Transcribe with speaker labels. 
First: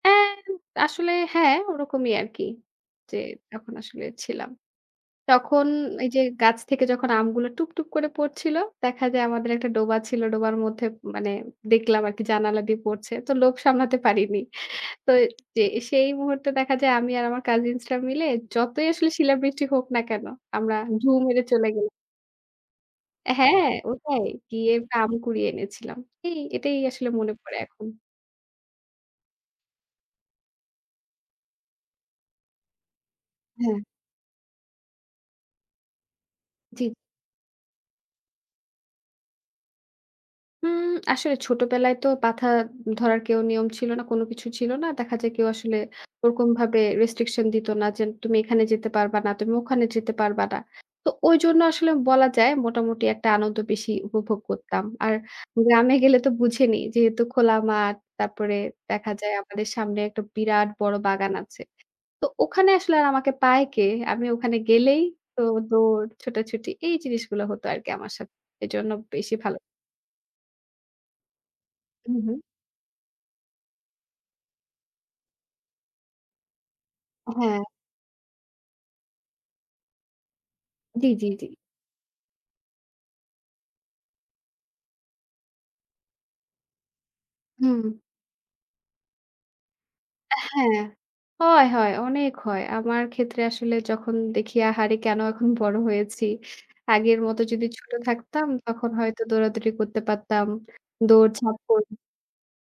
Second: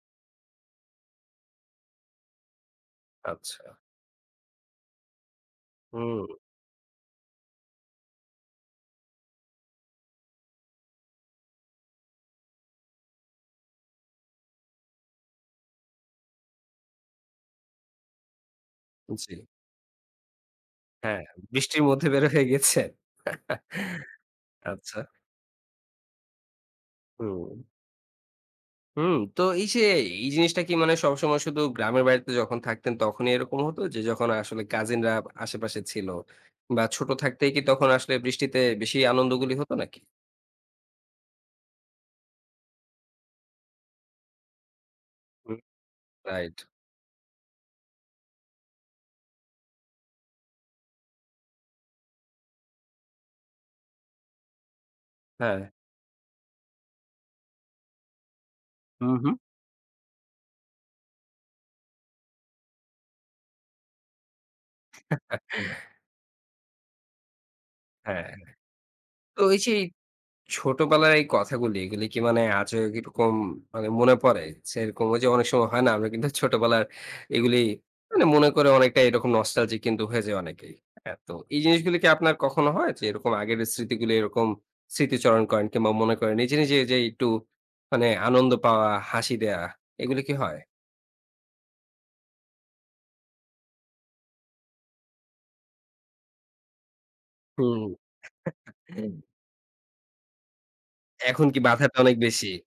Speaker 1: অ্যা আসলে হ্যাঁ, ওরকমই আরকি। যে
Speaker 2: আচ্ছা।
Speaker 1: তখন আসলে ছিলাম। তখন এই যে
Speaker 2: হুম।
Speaker 1: গাছ থেকে যখন আমগুলো টুপটুপ করে পড়ছিল, দেখা যায় আমাদের একটা ডোবা ছিল। ডোবার মধ্যে মানে দেখলাম আরকি জানালা দিয়ে পড়ছে। তো লোভ সামলাতে পারিনি। তো, জি, সেই মুহূর্তে দেখা যায় আমি আর আমার কাজিনসরা মিলে যতই আসলে
Speaker 2: জী।
Speaker 1: শিলাবৃষ্টি হোক না কেন, আমরা ঢু
Speaker 2: হ্যাঁ,
Speaker 1: মেরে চলে
Speaker 2: বৃষ্টির
Speaker 1: গেলাম।
Speaker 2: মধ্যে বের হয়ে গেছে।
Speaker 1: হ্যাঁ, ওটাই। গিয়ে
Speaker 2: আচ্ছা।
Speaker 1: আম কুড়িয়ে এনেছিলাম। এই, এটাই আসলে মনে পড়ে
Speaker 2: হুম।
Speaker 1: এখন।
Speaker 2: হুম, তো এই যে এই জিনিসটা কি মানে সবসময় শুধু গ্রামের বাড়িতে যখন থাকতেন তখনই এরকম হতো,
Speaker 1: হ্যাঁ।
Speaker 2: যে যখন আসলে কাজিনরা আশেপাশে ছিল, বা
Speaker 1: জি।
Speaker 2: ছোট থাকতেই কি তখন আসলে বৃষ্টিতে বেশি আনন্দগুলি হতো নাকি?
Speaker 1: উম আসলে ছোটবেলায় তো পাথা ধরার কেউ নিয়ম ছিল না, কোন কিছু ছিল না। দেখা যায় কেউ
Speaker 2: হু।
Speaker 1: আসলে
Speaker 2: রাইট।
Speaker 1: ওরকমভাবে রেস্ট্রিকশন দিত না যে তুমি এখানে যেতে পারবা না। তুমি ওখানে যেতে পারবা না। তো ঐজন্য আসলে বলা যায় মোটামুটি একটা আনন্দ বেশি উপভোগ করতাম। আর
Speaker 2: হ্যাঁ।
Speaker 1: গ্রামে গেলে তো বুঝেনই। যেহেতু খোলা মাঠ, তারপরে
Speaker 2: হু,
Speaker 1: দেখা
Speaker 2: হু।
Speaker 1: যায় আমাদের সামনে একটা বিরাট বড় বাগান আছে। তো ওখানে আসলে আর আমাকে পায় কে? আমি ওখানে গেলেই তো দৌড়, ছোটাছুটি এই জিনিসগুলো হতো আরকি আমার
Speaker 2: হ্যাঁ।
Speaker 1: সাথে। এজন্য বেশি
Speaker 2: তো
Speaker 1: ভালো।
Speaker 2: ওই যে, ছোটবেলার এই কথাগুলি এগুলি
Speaker 1: হু
Speaker 2: কি
Speaker 1: হু।
Speaker 2: মানে আজও কিরকম মনে পড়ে যে এরকম, ঐযে অনেক সময় হয় না, আমরা কিন্তু ছোটবেলার এগুলি
Speaker 1: হ্যাঁ।
Speaker 2: মানে মনে করে অনেকটা এরকম নস্টালজিক কিন্তু হয়ে যাই অনেকেই।
Speaker 1: জি,
Speaker 2: হ্যাঁ?
Speaker 1: জি,
Speaker 2: তো
Speaker 1: জি।
Speaker 2: এই জিনিসগুলি কি আপনার কখনো হয় যে এরকম আগের স্মৃতিগুলো এরকম স্মৃতিচারণ করেন কিংবা মনে করেন নিজে, নিজে যে একটু
Speaker 1: হুম।
Speaker 2: মানে আনন্দ পাওয়া হাসি দেওয়া এগুলো কি
Speaker 1: এ
Speaker 2: হয়?
Speaker 1: হ্যাঁ, হয় হয় অনেক হয়। আমার ক্ষেত্রে আসলে যখন দেখি আহারে কেন এখন বড় হয়েছি। আগের মতো যদি
Speaker 2: হুম।
Speaker 1: ছোট থাকতাম তখন হয়তো দৌড়াদৌড়ি করতে পারতাম।
Speaker 2: এখন
Speaker 1: দৌড়ঝাঁপ
Speaker 2: কি
Speaker 1: কর
Speaker 2: বাধাটা অনেক বেশি?